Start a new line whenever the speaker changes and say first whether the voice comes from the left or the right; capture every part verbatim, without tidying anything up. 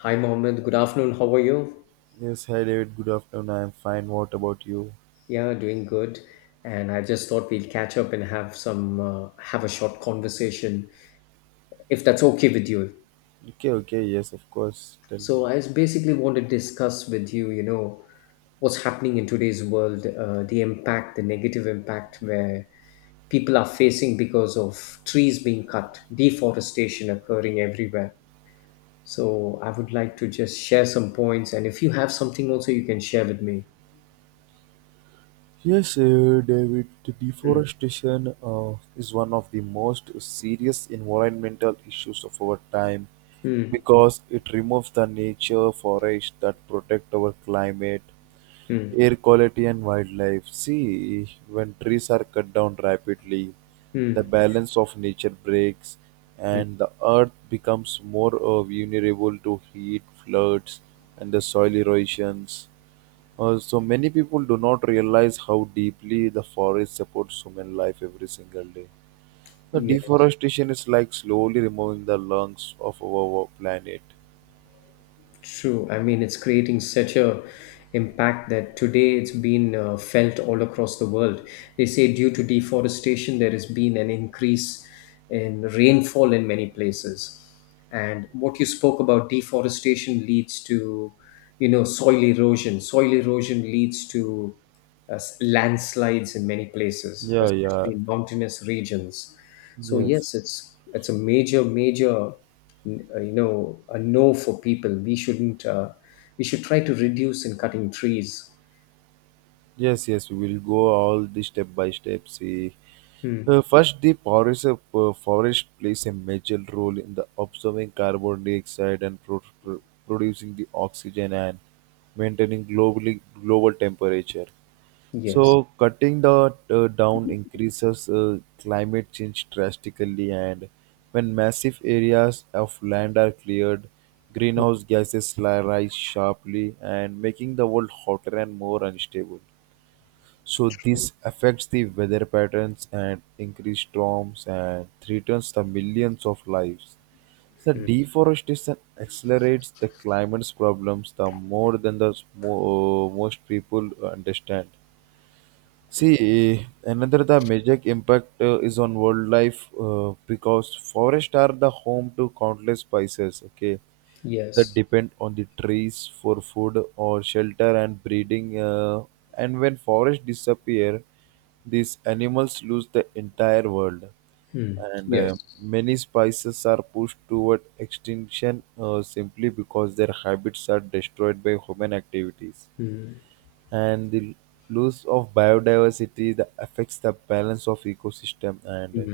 left: Hi, Mohammed. Good afternoon. How are you?
right: Yes, hi David. Good afternoon. I'm fine. What about you?
left: Yeah, doing good. And I just thought we'll catch up and have some uh, have a short conversation, if that's okay with you.
right: Okay, okay. Yes, of course. Tell me.
left: So I just basically want to discuss with you, you know, what's happening in today's world, uh, the impact, the negative impact where people are facing because of trees being cut, deforestation occurring everywhere. So I would like to just share some points, and if you have something also, you can share with me.
right: Yes, uh, David. The Deforestation uh, is one of the most serious environmental issues of our time
left: Hmm.
right: because it removes the nature forest that protect our climate,
left: Hmm.
right: air quality and wildlife. See, when trees are cut down rapidly, the
left: Hmm.
right: balance of nature breaks, and the earth becomes more uh, vulnerable to heat, floods, and the soil erosions. Uh, so many people do not realize how deeply the forest supports human life every single day. The
left: Yes.
right: deforestation is like slowly removing the lungs of our planet.
left: True. I mean, it's creating such a impact that today it's been uh, felt all across the world. They say due to deforestation, there has been an increase in rainfall in many places. And what you spoke about, deforestation leads to, you know, soil erosion. Soil erosion leads to uh, landslides in many places,
right: Yeah, yeah,
left: especially in mountainous regions. So
right: yes.
left: yes, it's it's a major major n- uh, you know, a no for people. We shouldn't uh, we should try to reduce in cutting trees.
right: Yes, yes, we will go all the step by step. See,
left: Hmm.
right: Uh, first, the forest, uh, forest plays a major role in the absorbing carbon dioxide and pro- pro- producing the oxygen and maintaining globally global temperature. So,
left: Yes,
right: cutting the uh, down increases uh, climate change drastically, and when massive areas of land are cleared, greenhouse gases li- rise sharply and making the world hotter and more unstable. So this affects the weather patterns and increased storms and threatens the millions of lives. The deforestation accelerates the climate's problems the more than the mo- most people understand. See, eh, another the major impact uh, is on wildlife uh, because forests are the home to countless species. Okay, that
left: yes,
right: depend on the trees for food or shelter and breeding. Uh, and when forests disappear, these animals lose the entire world. And uh,
left: yes.
right: many species are pushed toward extinction uh, simply because their habits are destroyed by human activities. And the loss of biodiversity that affects the balance of ecosystem, and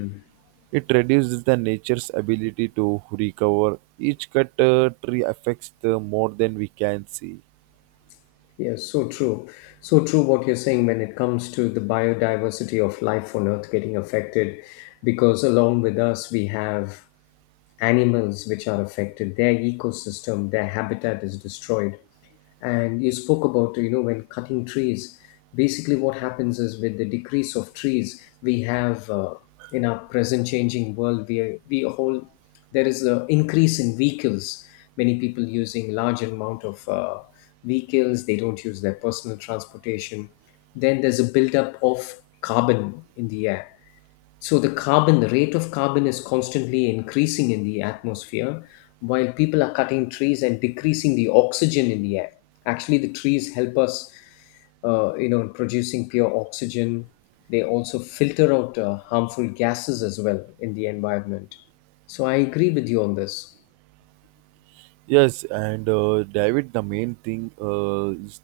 right: it reduces the nature's ability to recover. Each cut uh, tree affects the more than we can see.
left: Yes, so true. So true what you're saying when it comes to the biodiversity of life on Earth getting affected, because along with us, we have animals which are affected, their ecosystem, their habitat is destroyed. And you spoke about, you know, when cutting trees, basically what happens is with the decrease of trees, we have uh, in our present changing world, we, we a whole there is an increase in vehicles, many people using large amount of uh, vehicles, they don't use their personal transportation, then there's a buildup of carbon in the air, so the carbon, the rate of carbon is constantly increasing in the atmosphere while people are cutting trees and decreasing the oxygen in the air. Actually, the trees help us, uh, you know, in producing pure oxygen. They also filter out uh, harmful gases as well in the environment. So I agree with you on this.
right: Yes, and uh, David, the main thing uh, is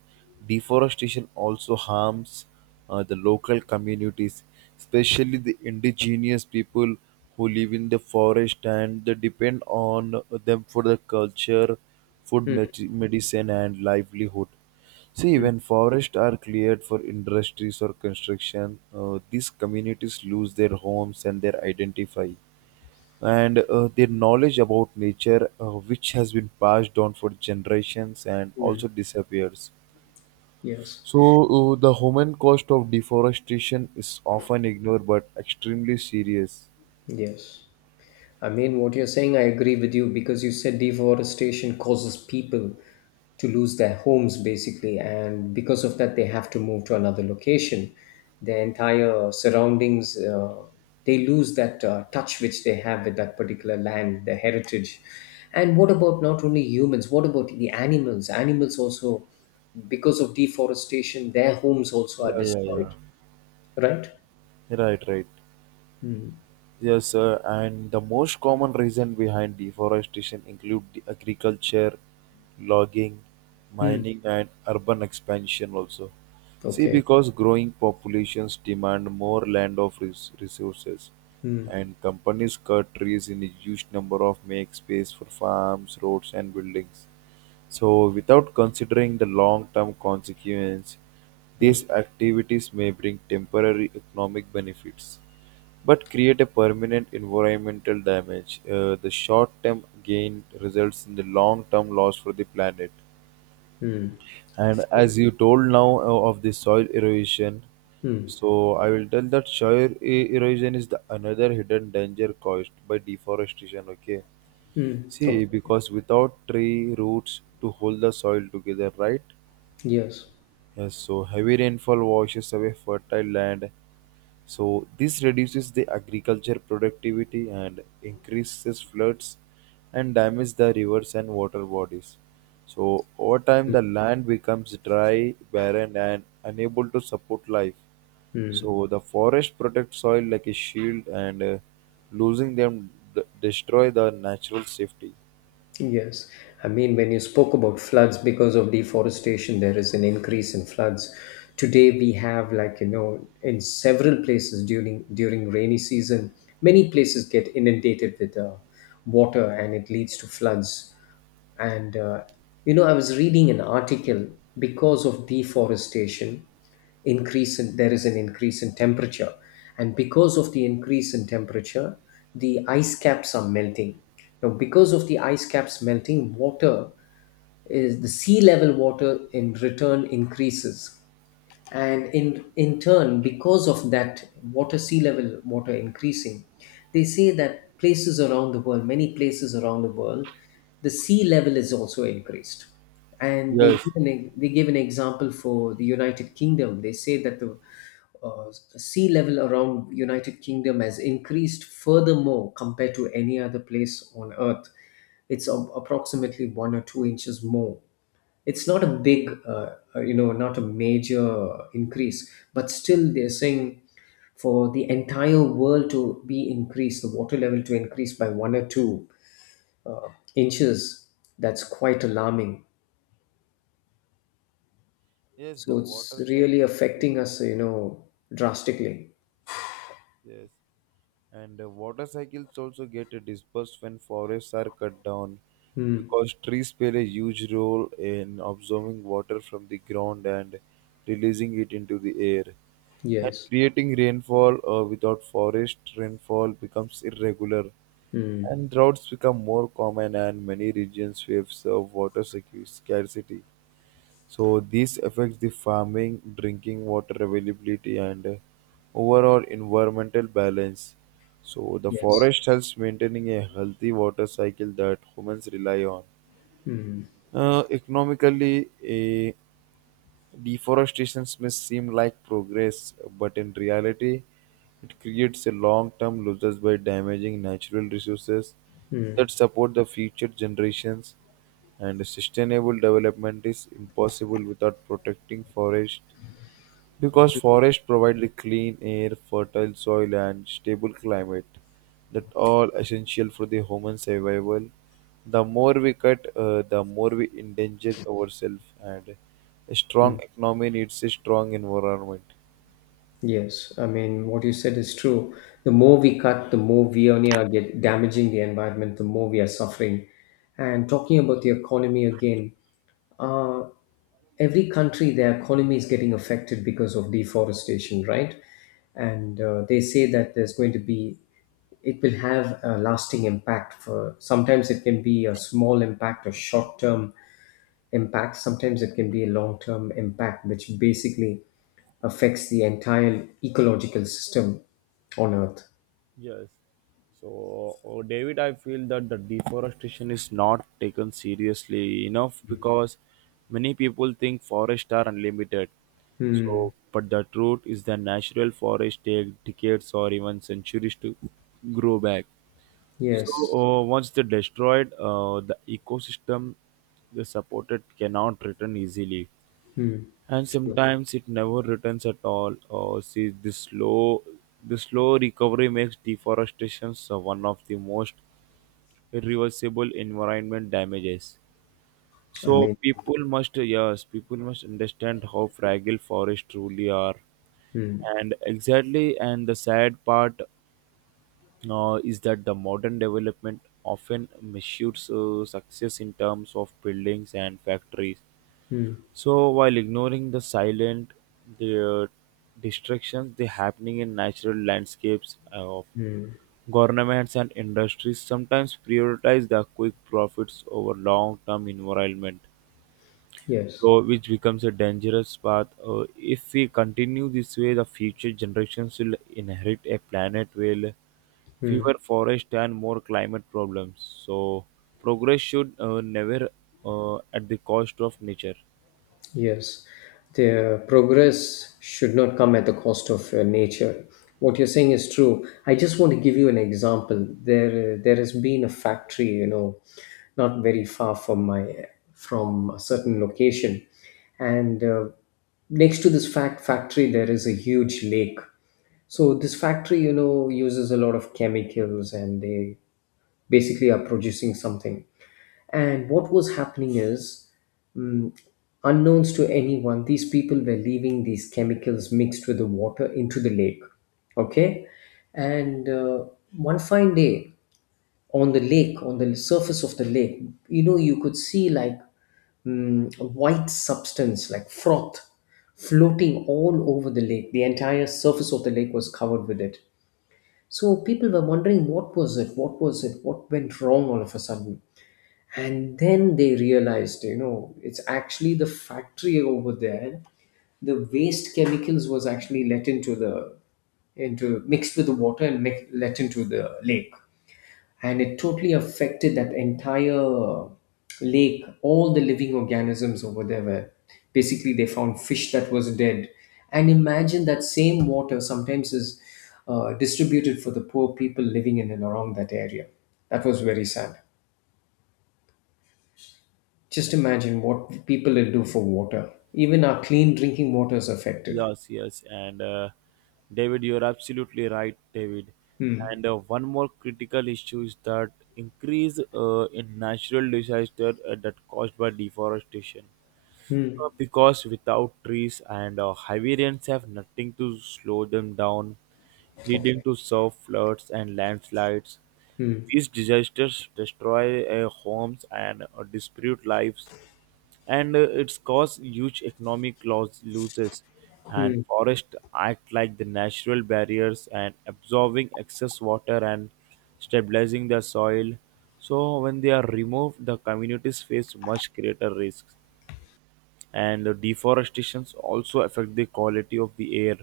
right: deforestation also harms uh, the local communities, especially the indigenous people who live in the forest and they depend on them for the culture, food,
left: Hmm,
right: med- medicine, and livelihood. See,
left: hmm.
right: when forests are cleared for industries or construction, uh, these communities lose their homes and their identify, and uh, their knowledge about nature uh, which has been passed down for generations and also disappears.
left: Yes.
right: So uh, the human cost of deforestation is often ignored but extremely serious.
left: Yes. I mean, what you're saying, I agree with you because you said deforestation causes people to lose their homes basically, and because of that, they have to move to another location. Their entire surroundings, uh, they lose that uh, touch which they have with that particular land, their heritage. And what about not only humans, what about the animals? Animals also, because of deforestation, their homes also are
right: Yeah, yeah, yeah.
left: destroyed, right?
right: Right, right. Yes, sir. And the most common reason behind deforestation include the agriculture, logging,
left: Hmm.
right: mining, and urban expansion also. See,
left: Okay.
right: because growing populations demand more land of res- resources,
left: Hmm.
right: and companies cut trees in a huge number of make space for farms, roads, and buildings. So, without considering the long-term consequence,
left: Hmm.
right: these activities may bring temporary economic benefits but create a permanent environmental damage. Uh, the short term gain results in the long term loss for the planet.
left: Hmm.
right: And as you told now uh, of the soil erosion,
left: Hmm.
right: so I will tell that soil e- erosion is the another hidden danger caused by deforestation. Okay,
left: Hmm.
right: see,
left: Okay.
right: because without tree roots to hold the soil together, right?
left: Yes,
right: Yes, so heavy rainfall washes away fertile land. So this reduces the agriculture productivity and increases floods and damage the rivers and water bodies. So over time the land becomes dry, barren and unable to support life. So the forest protects soil like a shield, and uh, losing them d- destroy the natural safety.
left: yes. I mean, when you spoke about floods because of deforestation, there is an increase in floods. Today we have like, you know, in several places during during rainy season, many places get inundated with uh, water, and it leads to floods. And uh, you know, I was reading an article, because of deforestation, increase in, there is an increase in temperature, and because of the increase in temperature, the ice caps are melting. Now, because of the ice caps melting, water is the sea level water in return increases, and in in turn because of that water sea level water increasing, they say that places around the world, many places around the world, the sea level is also increased. And they
right: Yes.
left: give an, they give an example for the United Kingdom. They say that the uh, sea level around United Kingdom has increased furthermore compared to any other place on earth. It's a- approximately one or two inches more. It's not a big uh, uh, you know, not a major increase, but still they're saying for the entire world to be increased, the water level to increase by one or two inches, that's quite alarming.
right: Yes, the
left: So it's
right: water
left: really
right: cycle.
left: affecting us, you know, drastically.
right: Yes. And uh, water cycles also get uh, dispersed when forests are cut down
left: Mm.
right: because trees play a huge role in absorbing water from the ground and releasing it into the air. And
left: Yes.
right: creating rainfall, uh, without forest rainfall becomes irregular,
left: Mm.
right: and droughts become more common, and many regions face uh, water secu- scarcity. So this affects the farming, drinking water availability, and uh, overall environmental balance. So the
left: Yes.
right: forest helps maintaining a healthy water cycle that humans rely on.
left: Mm.
right: Uh, economically, eh, deforestation may seem like progress, but in reality, it creates a long term losses by damaging natural resources
left: Mm.
right: that support the future generations. And sustainable development is impossible without protecting forests because forests provide the clean air, fertile soil, and stable climate that all essential for the human survival. The more we cut, uh, the more we endanger ourselves, and a strong
left: Mm.
right: economy needs a strong environment.
left: Yes, I mean, what you said is true. The more we cut, the more we only are get damaging the environment, the more we are suffering. And talking about the economy again, uh, every country, their economy is getting affected because of deforestation, right? And uh, they say that there's going to be, it will have a lasting impact for, sometimes it can be a small impact or short term impact. Sometimes it can be a long term impact, which basically affects the entire ecological system on Earth.
right: Yes. So, uh, David, I feel that the deforestation is not taken seriously enough because many people think forests are unlimited.
left: Hmm.
right: So, but the truth is that natural forests take decades or even centuries to grow back. So,
left: Yes.
right: uh, once they're destroyed, uh, the ecosystem they supported cannot return easily,
left: Hmm.
right: and
left: True.
right: sometimes it never returns at all. Oh, see, the slow, the slow recovery makes deforestation so one of the most irreversible environment damages.
left: I
right: So
left: mean,
right: people must, yes, people must understand how fragile forests truly are, and exactly. And the sad part uh, is that the modern development often measures uh, success in terms of buildings and factories, so while ignoring the silent, the uh, distractions, they happening in natural landscapes uh, of governments and industries sometimes prioritize the quick profits over long-term environment.
left: yes.
right: So which becomes a dangerous path. Uh, if we continue this way, the future generations will inherit a planet with fewer forests and more climate problems. So progress should uh, never uh, at the cost of nature.
left: Yes, the progress should not come at the cost of uh, nature. What you're saying is true. I just want to give you an example. There, uh, there has been a factory, you know, not very far from my, from a certain location, and uh, next to this fact factory there is a huge lake. So this factory, you know, uses a lot of chemicals, and they basically are producing something. And what was happening is, mm, unknowns to anyone, these people were leaving these chemicals mixed with the water into the lake. Okay? And uh, one fine day on the lake, on the surface of the lake, you know, you could see like mm, a white substance, like froth, floating all over the lake. The entire surface of the lake was covered with it. So people were wondering what was it, what was it, what went wrong all of a sudden, and then they realized, you know, it's actually the factory over there. The waste chemicals was actually let into the, into mixed with the water and mi- let into the lake, and it totally affected that entire lake. All the living organisms over there were, basically they found fish that was dead. And imagine that same water sometimes is uh, distributed for the poor people living in and around that area. That was very sad. Just imagine what people will do for water. Even our clean drinking water is affected.
right: Yes, yes, and uh, David, you're absolutely right, David.
left: Hmm.
right: And uh, one more critical issue is that increase uh, in natural disaster uh, that caused by deforestation.
left: Hmm.
right: Uh, because without trees and uh, heavy rains have nothing to slow them down, leading
left: Okay.
right: to surf floods and landslides.
left: Hmm.
right: These disasters destroy uh, homes and uh, dispute lives, and uh, it's caused huge economic loss, losses. And
left: Hmm.
right: forests act like the natural barriers and absorbing excess water and stabilizing the soil. So when they are removed, the communities face much greater risks. And the deforestation also affect the quality of the air.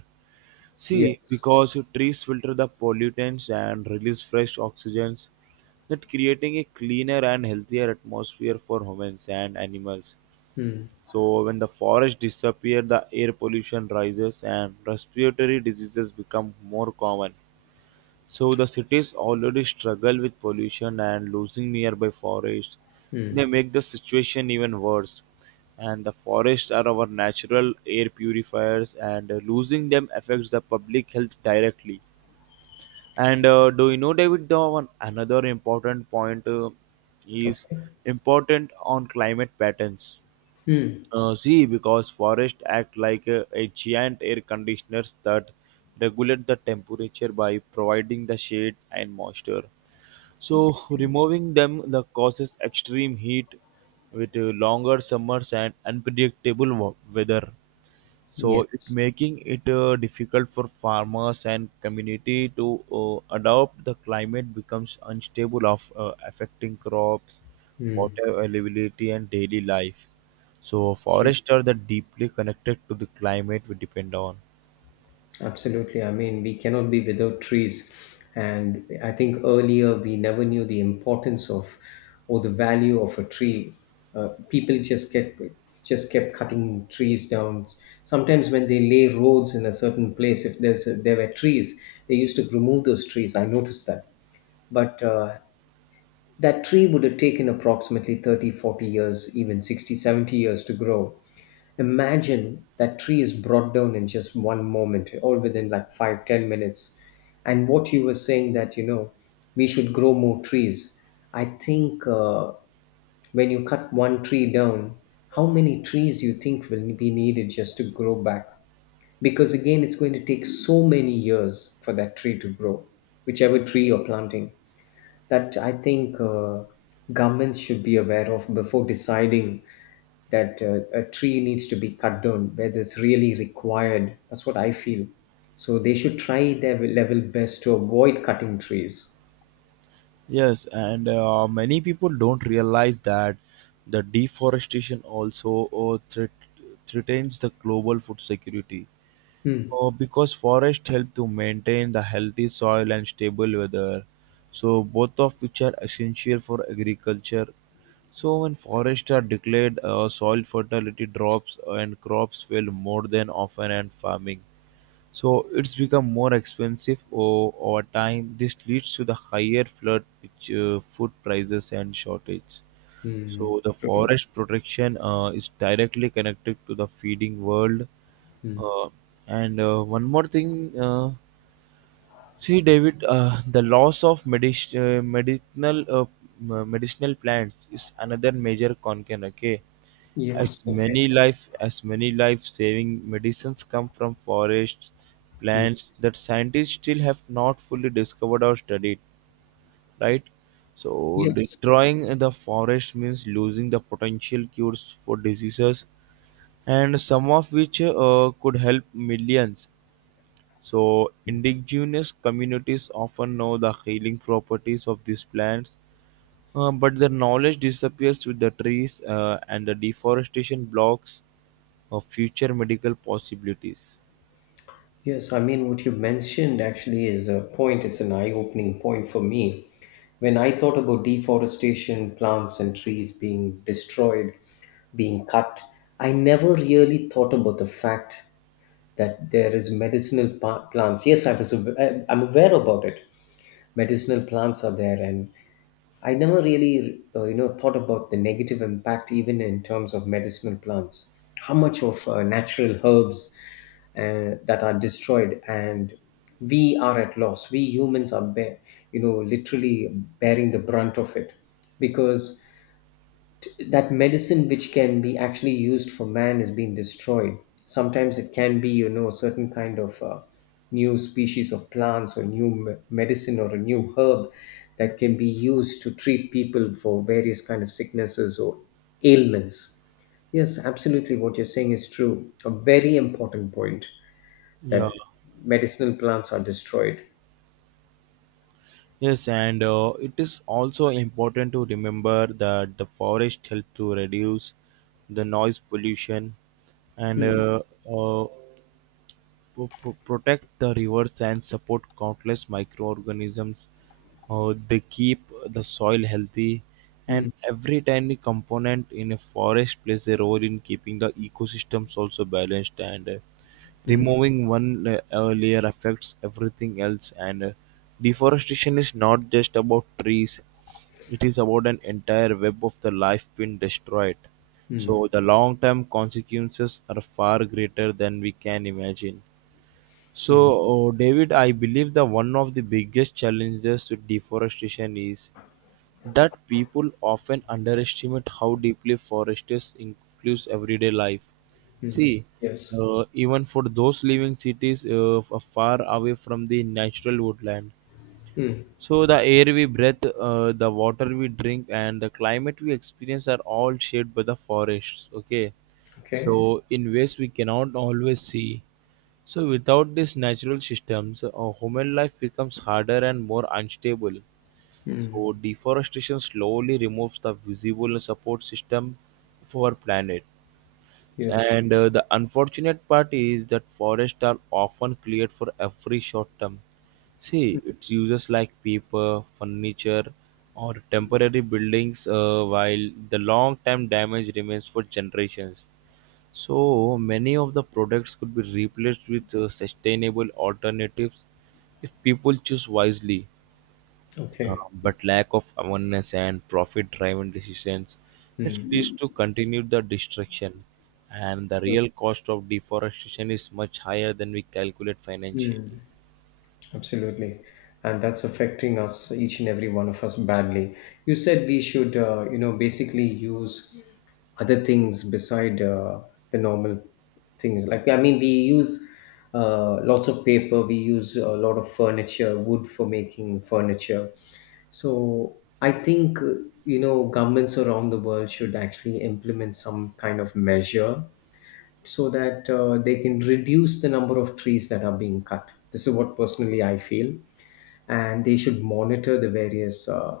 right: See,
left: Yes.
right: because trees filter the pollutants and release fresh oxygens, that creating a cleaner and healthier atmosphere for humans and animals.
left: Hmm.
right: So when the forests disappear, the air pollution rises and respiratory diseases become more common. So the cities already struggle with pollution and losing nearby forests. They
left: Hmm.
right: make the situation even worse. And the forests are our natural air purifiers, and uh, losing them affects the public health directly. And
left: Okay.
right: uh, do you know, David, the one another important point uh, is
left: Okay.
right: important on climate patterns.
left: Hmm.
right: Uh, see, because forests act like a, a giant air conditioners that regulate the temperature by providing the shade and moisture. So, removing them the causes extreme heat with uh, longer summers and unpredictable wa- weather, so it
left: Yes.
right: making it uh, difficult for farmers and community to uh, adopt the climate becomes unstable of uh, affecting crops,
left: Hmm.
right: water availability and daily life. So forests are the deeply connected to the climate we depend on.
left: Absolutely. I mean, we cannot be without trees. And I think earlier we never knew the importance of, or the value of, a tree. Uh, people just kept just kept cutting trees down. Sometimes when they lay roads in a certain place, if there's a, there were trees, they used to remove those trees. I noticed that. But uh, that tree would have taken approximately thirty, forty years, even sixty, seventy years to grow. Imagine that tree is brought down in just one moment, all within like five, ten minutes. And what you were saying that, you know, we should grow more trees. I think uh, When you cut one tree down, how many trees you think will be needed just to grow back? Because again, it's going to take so many years for that tree to grow, whichever tree you're planting, that I think uh, governments should be aware of before deciding that uh, a tree needs to be cut down, whether it's really required. That's what I feel. So they should try their level best to avoid cutting trees.
right: Yes, and uh, many people don't realize that the deforestation also uh, threat- threatens the global food security.
left: Hmm.
right: Uh, because forests help to maintain the healthy soil and stable weather, so both of which are essential for agriculture. So when forests are declared, uh, soil fertility drops and crops fail more than often and farming. So it's become more expensive o- over time. This leads to the higher flood, which, uh, food prices and shortage.
left: Hmm.
right: So the
left: True.
right: forest protection uh, is directly connected to the feeding world. Uh, and uh, one more thing, uh, see David, uh, the loss of medic- uh, medicinal uh, m- medicinal plants is another major concern. Okay,
left: Yes.
right: as
left: Okay.
right: many life as many life saving medicines come from forests,
left: Hmm.
right: plants that scientists still have not fully discovered or studied, right? So
left: Yes.
right: destroying the forest means losing the potential cures for diseases, and some of which uh, could help millions. So indigenous communities often know the healing properties of these plants, uh, but their knowledge disappears with the trees, uh, and the deforestation blocks of future medical possibilities.
left: Yes, I mean, what you mentioned actually is a point, it's an eye opening point for me. When I thought about deforestation, plants and trees being destroyed, being cut, I never really thought about the fact that there is medicinal pa- plants. Yes, I was, aw- I'm aware about it. Medicinal plants are there, and I never really, uh, you know, thought about the negative impact even in terms of medicinal plants. How much of uh, natural herbs uh, that are destroyed, and we are at loss. We humans are, bear, you know, literally bearing the brunt of it, because that medicine which can be actually used for man is being destroyed. Sometimes it can be, you know, a certain kind of uh, new species of plants, or new me- medicine, or a new herb that can be used to treat people for various kind of sicknesses or ailments. Yes, absolutely, what you're saying is true, a very important point,
right: Yeah.
left: that medicinal plants are destroyed.
right: Yes, and uh, it is also important to remember that the forest help to reduce the noise pollution and
left: Hmm.
right: uh, uh, pro- pro- protect the rivers and support countless microorganisms. Uh, they keep the soil healthy,
left: Hmm.
right: and every tiny component in a forest plays a role in keeping the ecosystems also balanced. And uh,
left: Hmm.
right: removing one la- uh, layer affects everything else. And uh, deforestation is not just about trees; it is about an entire web of the life being destroyed.
left: Hmm.
right: So the long-term consequences are far greater than we can imagine. So,
left: Hmm.
right: uh, David, I believe that one of the biggest challenges to deforestation is that people often underestimate how deeply forests influence everyday life.
left: Hmm.
right: See,
left: Yes.
right: uh, even for those living cities uh, f- far away from the natural woodland,
left: Hmm.
right: so the air we breathe, uh, the water we drink, and the climate we experience are all shaped by the forests. Okay,
left: Okay.
right: so in ways we cannot always see. So without these natural systems, uh, human life becomes harder and more unstable. So deforestation slowly removes the visible support system for our planet.
left: Yes.
right: And uh, the unfortunate part is that forests are often cleared for every short term. See, it's uses like paper, furniture, or temporary buildings, uh, while the long term damage remains for generations. So, many of the products could be replaced with uh, sustainable alternatives if people choose wisely. Uh,
left: Okay.
right: but lack of awareness and profit-driven decisions it leads to continue the destruction, and the
left: Sure.
right: real cost of deforestation is much higher than we calculate
left: Hmm.
right: financially.
left: Absolutely. And that's affecting us, each and every one of us, badly. You said we should, uh, you know, basically use other things beside uh, the normal things. Like, I mean, we use uh, lots of paper, we use a lot of furniture, wood for making furniture. So I think, uh, you know, governments around the world should actually implement some kind of measure so that uh, they can reduce the number of trees that are being cut. This is what personally I feel, and they should monitor the various uh,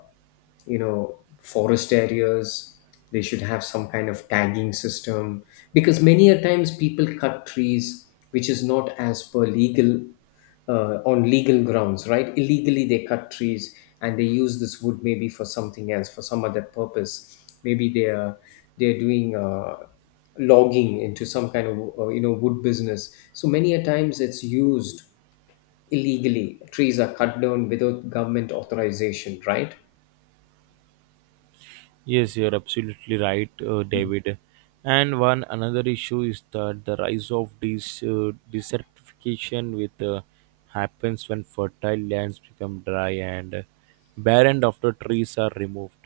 left: you know, forest areas. They should have some kind of tagging system, because many a times people cut trees which is not as per legal, uh, on legal grounds, right? Illegally they cut trees, and they use this wood maybe for something else, for some other purpose. Maybe they are they're doing uh, logging into some kind of uh, you know, wood business. So many a times it's used illegally. Trees are cut down without government authorization, right?
right: Yes, you're absolutely right, uh, David. And one another issue is that the rise of this uh, desertification with uh, happens when fertile lands become dry and barren after trees are removed,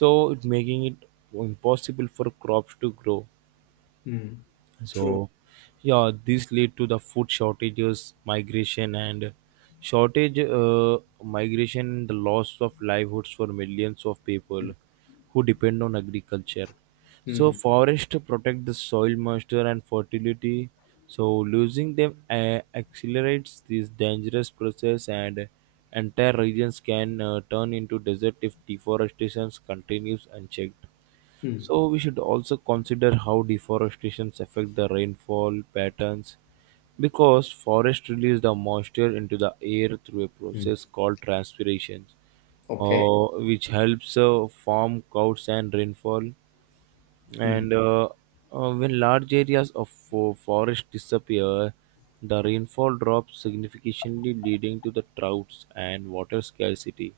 right: so it making it impossible for crops to grow.
left: Mm,
right: So
left: true.
right: yeah, this lead to the food shortages, migration, and shortage uh, migration, the loss of livelihoods for millions of people who depend on agriculture. So
left: mm,
right: forest to protect the soil moisture and fertility. So losing them uh, accelerates this dangerous process, and entire regions can uh, turn into desert if deforestation continues unchecked.
left: mm,
right: So we should also consider how deforestations affect the rainfall patterns, because forests release the moisture into the air through a process called transpiration,
left: Okay.
right: uh, which helps uh, form clouds and rainfall. And uh, uh, when large areas of fo- forest disappear, the rainfall drops significantly, leading to the droughts and water scarcity.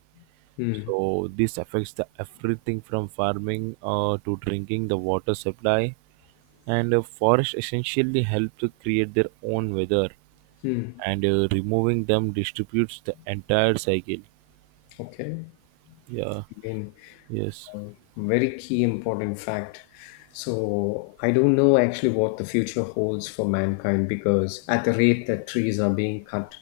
left: mm,
right: So this affects the everything from farming uh, to drinking the water supply, and uh, forests essentially help to create their own weather,
left: mm.
right: and uh, removing them distributes the entire cycle.
left: Okay.
right: Yeah.
left: I mean,
right: Yes.
left: very key important fact. So I don't know actually what the future holds for mankind because at the rate that trees are being cut,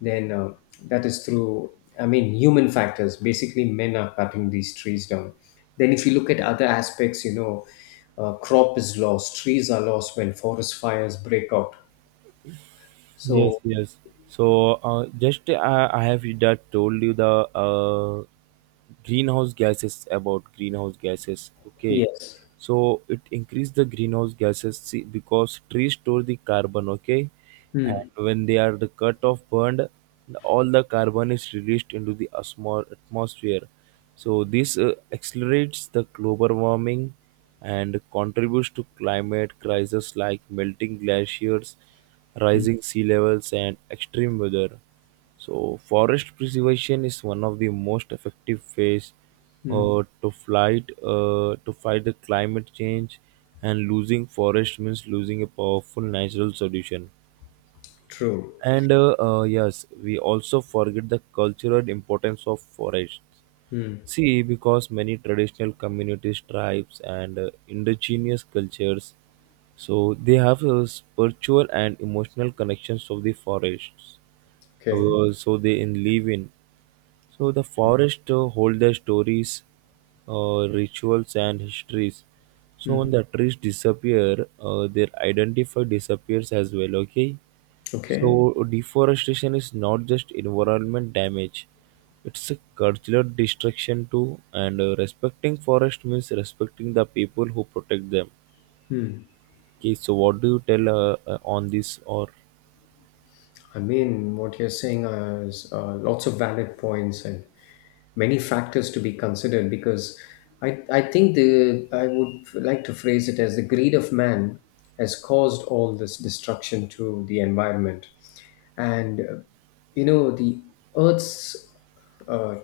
left: then uh, that is through, I mean, human factors. Basically, men are cutting these trees down. Then if you look at other aspects, you know, uh, crop is lost, trees are lost when forest fires break out.
right: Yes.
left: So
right: Yes. So uh, just uh, I have that told you the uh, greenhouse gases, about greenhouse gases. Okay,
left: yes,
right: so it increase the greenhouse gases, see, because trees store the carbon, okay, and
left: Hmm.
right: when they are the cut off burned, all the carbon is released into the asmo- atmosphere. So this uh, accelerates the global warming and contributes to climate crises like melting glaciers, rising sea levels, and extreme weather. So, forest preservation is one of the most effective ways
left: Hmm.
right: uh, to fight uh, to fight the climate change, and losing forest means losing a powerful natural solution.
left: true.
right: And uh, uh, yes, we also forget the cultural importance of forests. See, because many traditional communities, tribes, and uh, indigenous cultures, so they have a spiritual and emotional connections of the forests.
left: Okay.
right: Uh, so they in live in. So the forest uh, hold their stories, uh, rituals, and histories. So when the trees disappear, uh, their identity disappears as well. Okay.
left: Okay.
right: So deforestation is not just environment damage; it's a cultural destruction too. And uh, respecting forest means respecting the people who protect them.
left: Hmm.
right: Okay, so what do you tell uh, uh, on this or?
left: I mean, what you're saying is uh, lots of valid points, and many factors to be considered because I, I think the I would like to phrase it as the greed of man has caused all this destruction to the environment and uh, you know the earth's uh,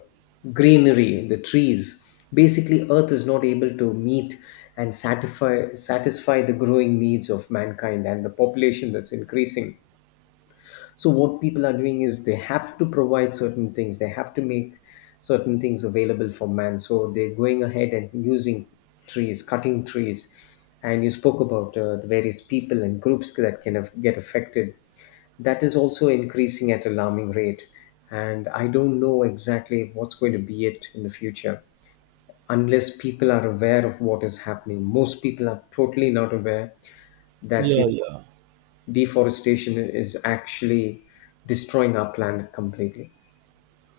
left: greenery, the trees. Basically earth is not able to meet and satisfy satisfy the growing needs of mankind and the population that's increasing. So what people are doing is they have to provide certain things. They have to make certain things available for man. So they're going ahead and using trees, cutting trees. And you spoke about uh, the various people and groups that can af- get affected. That is also increasing at alarming rate. And I don't know exactly what's going to be it in the future unless people are aware of what is happening. Most people are totally not aware that you deforestation is actually destroying our planet completely.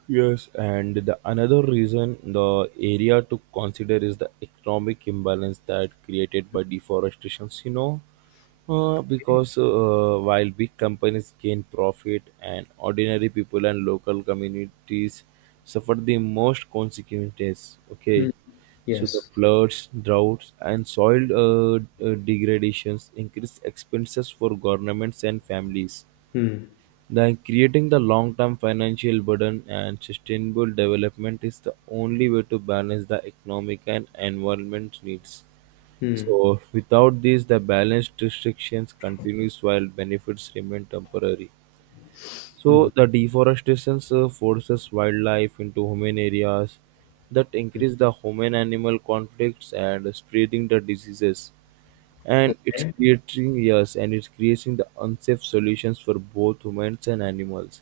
right: Yes, and the another reason the area to consider is the economic imbalance that created by deforestation. You know, uh, because uh, while big companies gain profit, and ordinary people and local communities suffer the most consequences. Okay,
left: Hmm.
right: so the
left: Yes.
right: floods, droughts, and soil uh, uh, degradations increase expenses for governments and families,
left: Hmm.
right: then creating the long-term financial burden, and sustainable development is the only way to balance the economic and environment needs.
left: Hmm.
right: So without this, the balanced restrictions continues while benefits remain temporary. So the deforestation uh, forces wildlife into human areas that increase the human animal conflicts and spreading the diseases. And it's
left: Okay.
right: creating yes, and it's creating the unsafe solutions for both humans and animals.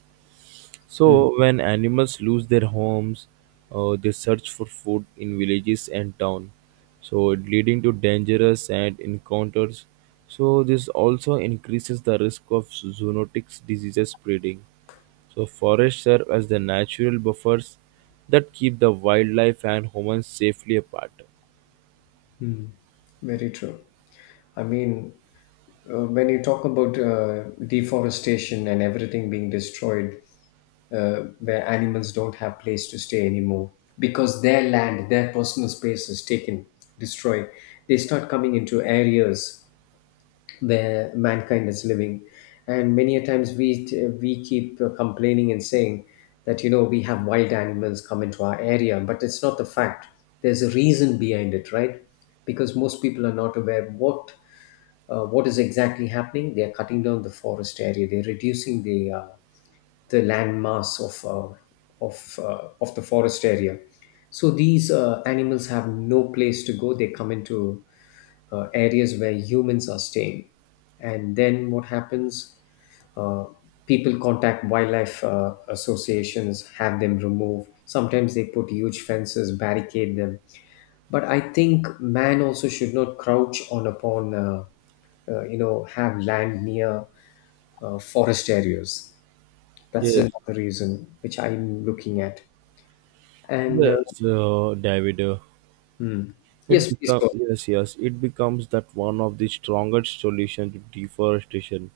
left: Hmm.
right: So, when animals lose their homes, uh, they search for food in villages and town, so leading to dangerous and encounters. So, this also increases the risk of zoonotic diseases spreading. So, forests serve as the natural buffers that keep the wildlife and humans safely apart.
left: Very true. I mean, uh, when you talk about uh, deforestation and everything being destroyed, uh, where animals don't have place to stay anymore because their land, their personal space is taken, destroyed, they start coming into areas where mankind is living, and many a times we we keep complaining and saying that, you know, we have wild animals come into our area, but it's not the fact. There's a reason behind it, right? Because most people are not aware what, uh, what is exactly happening. They are cutting down the forest area, they're reducing the uh, the land mass of uh, of uh, of the forest area. So these uh, animals have no place to go. They come into uh, areas where humans are staying. And then what happens? Uh, People contact wildlife uh, associations, have them removed. Sometimes they put huge fences, barricade them. But I think man also should not crouch on upon, uh, uh, you know, have land near uh, forest areas. That's
right: Yes,
left: another reason which I'm looking at. And uh,
right: yes, uh, David. Uh, It
left: yes, please
right: become
left: go.
right: yes, yes. It becomes that one of the strongest solutions to deforestation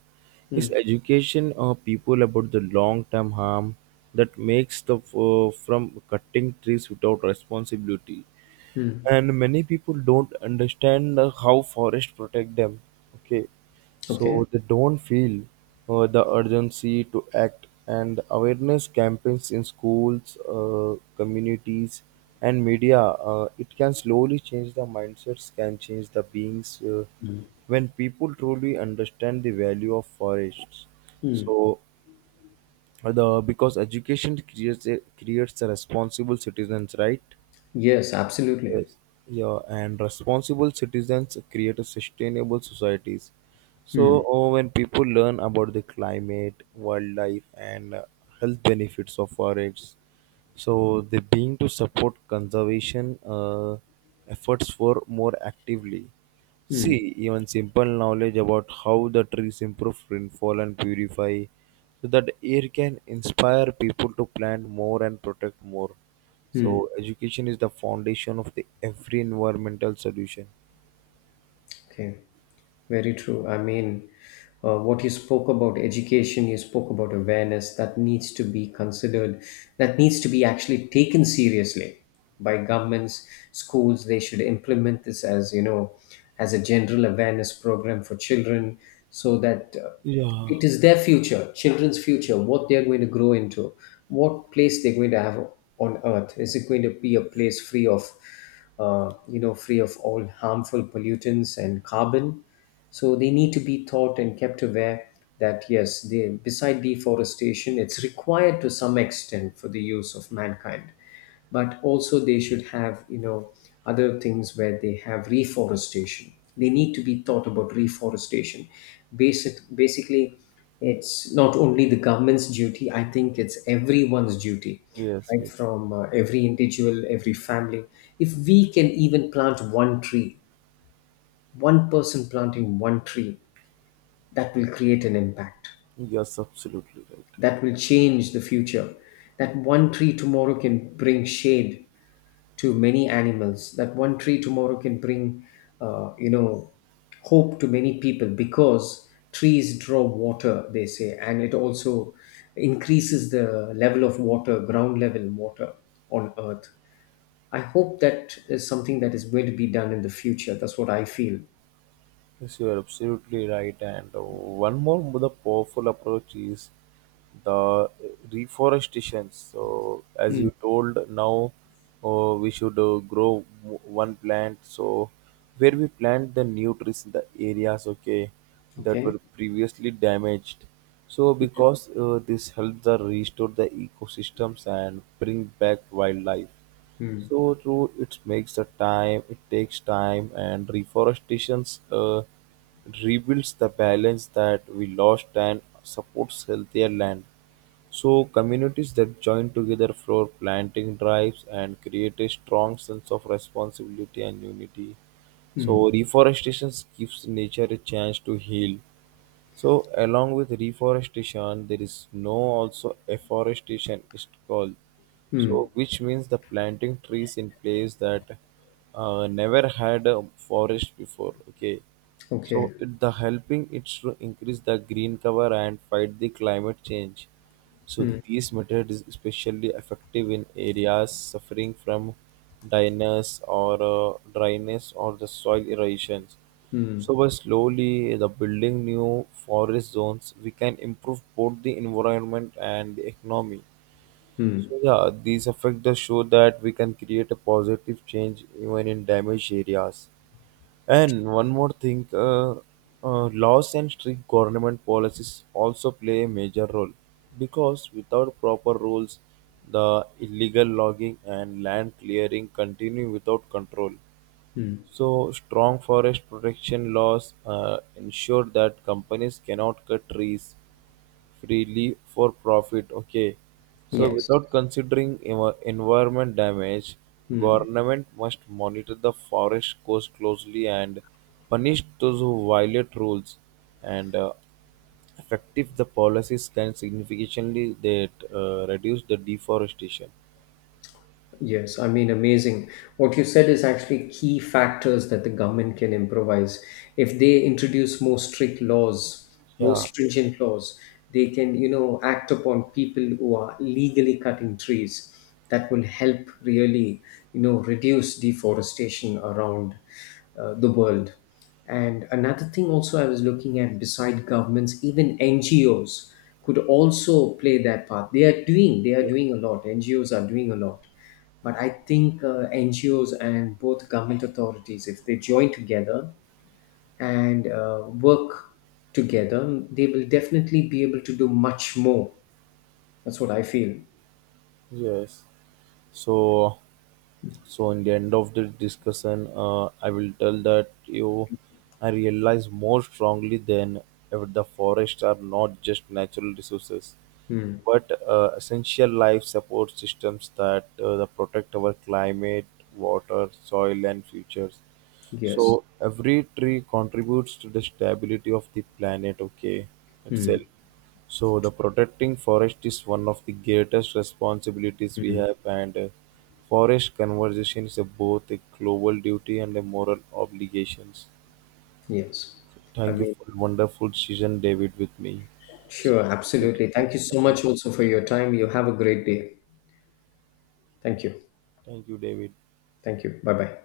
right: is
left: Hmm.
right: education of people about the long-term harm that makes the uh, from cutting trees without responsibility.
left: Hmm.
right: And many people don't understand uh, how forest protect them. Okay,
left: Okay.
right: so they don't feel uh, the urgency to act, and awareness campaigns in schools, uh, communities, and media, uh, it can slowly change the mindsets, can change the beings, uh, when people truly understand the value of forests.
left: Hmm.
right: So uh, the because education creates a, creates a responsible citizens, right?
left: Yes, absolutely.
right: Yes. Yeah, and responsible citizens create a sustainable societies. So
left: Hmm.
right: uh, when people learn about the climate, wildlife, and uh, health benefits of forests, so they being to support conservation uh, efforts for more actively.
left: Hmm.
right: See, even simple knowledge about how the trees improve rainfall and purify, so that air can inspire people to plant more and protect more.
left: Hmm.
right: So education is the foundation of the every environmental solution.
left: Okay. Very true. I mean, uh, what you spoke about education, you spoke about awareness that needs to be considered, that needs to be actually taken seriously by governments, schools. They should implement this as, you know, as a general awareness program for children, so that uh,
right: Yeah.
left: it is their future, children's future, what they're going to grow into, what place they're going to have on earth. Is it going to be a place free of, uh, you know, free of all harmful pollutants and carbon? So they need to be taught and kept aware that yes, they, beside deforestation, it's required to some extent for the use of mankind. But also they should have, you know, other things where they have reforestation. They need to be taught about reforestation. Basic, basically, it's not only the government's duty. I think it's everyone's duty,
right: Yes,
left: right?
right: yes,
left: From uh, every individual, every family. If we can even plant one tree, one person planting one tree, that will create an impact,
right: yes, absolutely right.
left: that will change the future. That one tree tomorrow can bring shade to many animals. That one tree tomorrow can bring, uh, you know, hope to many people, because trees draw water, they say, and it also increases the level of water, ground level water on Earth. I hope that is something that is going to be done in the future. That's what I feel.
right: Yes, you are absolutely right. And uh, one more the powerful approach is the reforestation. So, as
left: Mm.
right: you told, now uh, we should uh, grow w- one plant. So, where we plant the new trees in the areas, okay, that
left: Okay.
right: were previously damaged. So, because uh, this helps the restore the ecosystems and bring back wildlife.
left: Mm.
right: So true, it makes the time, it takes time, and reforestation uh, rebuilds the balance that we lost and supports healthier land. So communities that join together for planting drives and create a strong sense of responsibility and unity. So
left: Mm.
right: reforestation gives nature a chance to heal. So along with reforestation, there is no also afforestation is called.
left: Mm.
right: So which means the planting trees in place that uh, never had a forest before. Okay. So
left: Okay.
right: it, the helping it's to increase the green cover and fight the climate change. So these method is especially effective in areas suffering from dryness or uh, dryness or the soil erosions. So by slowly the building new forest zones, we can improve both the environment and the economy.
left: Mm.
right: So yeah, these effects the show that we can create a positive change even in damaged areas. And one more thing, uh, uh, laws and strict government policies also play a major role, because without proper rules, the illegal logging and land clearing continue without control. So strong forest protection laws uh, ensure that companies cannot cut trees freely for profit. Okay. So
left: Yes.
right: without considering env- environment damage, government must monitor the forest coast closely and punish those who violate rules. And uh, effective the policies can significantly that uh, reduce the deforestation.
left: Yes, I mean, amazing. What you said is actually key factors that the government can improvise. If they introduce more strict laws, more
right: Yeah.
left: stringent laws, they can, you know, act upon people who are legally cutting trees. That will help really, you know, reduce deforestation around uh, the world. And another thing also I was looking at beside governments, even N G Os could also play that part. They are doing, they are doing a lot. N G Os are doing a lot, but I think uh, N G Os and both government authorities, if they join together and uh, work together, they will definitely be able to do much more. That's what I feel.
right: Yes. So, so in the end of the discussion, uh, I will tell that you, I realize more strongly than ever the forests are not just natural resources,
left: Hmm.
right: but uh, essential life support systems that uh, protect our climate, water, soil, and futures.
left: Yes.
right: So every tree contributes to the stability of the planet, okay,
left: Hmm.
right: itself. So the protecting forest is one of the greatest responsibilities we have, and uh, forest conservation is a, both a global duty and a moral obligations.
left: Yes. I
right: Thank you
left: mean,
right: for the wonderful session, David, with me. It's
left: sure,
right: such
left: absolutely.
right: a nice
left: Thank you so
right: conversation.
left: much also for your time. You have a great day. Thank you.
right: Thank you, David.
left: Thank you. Bye bye.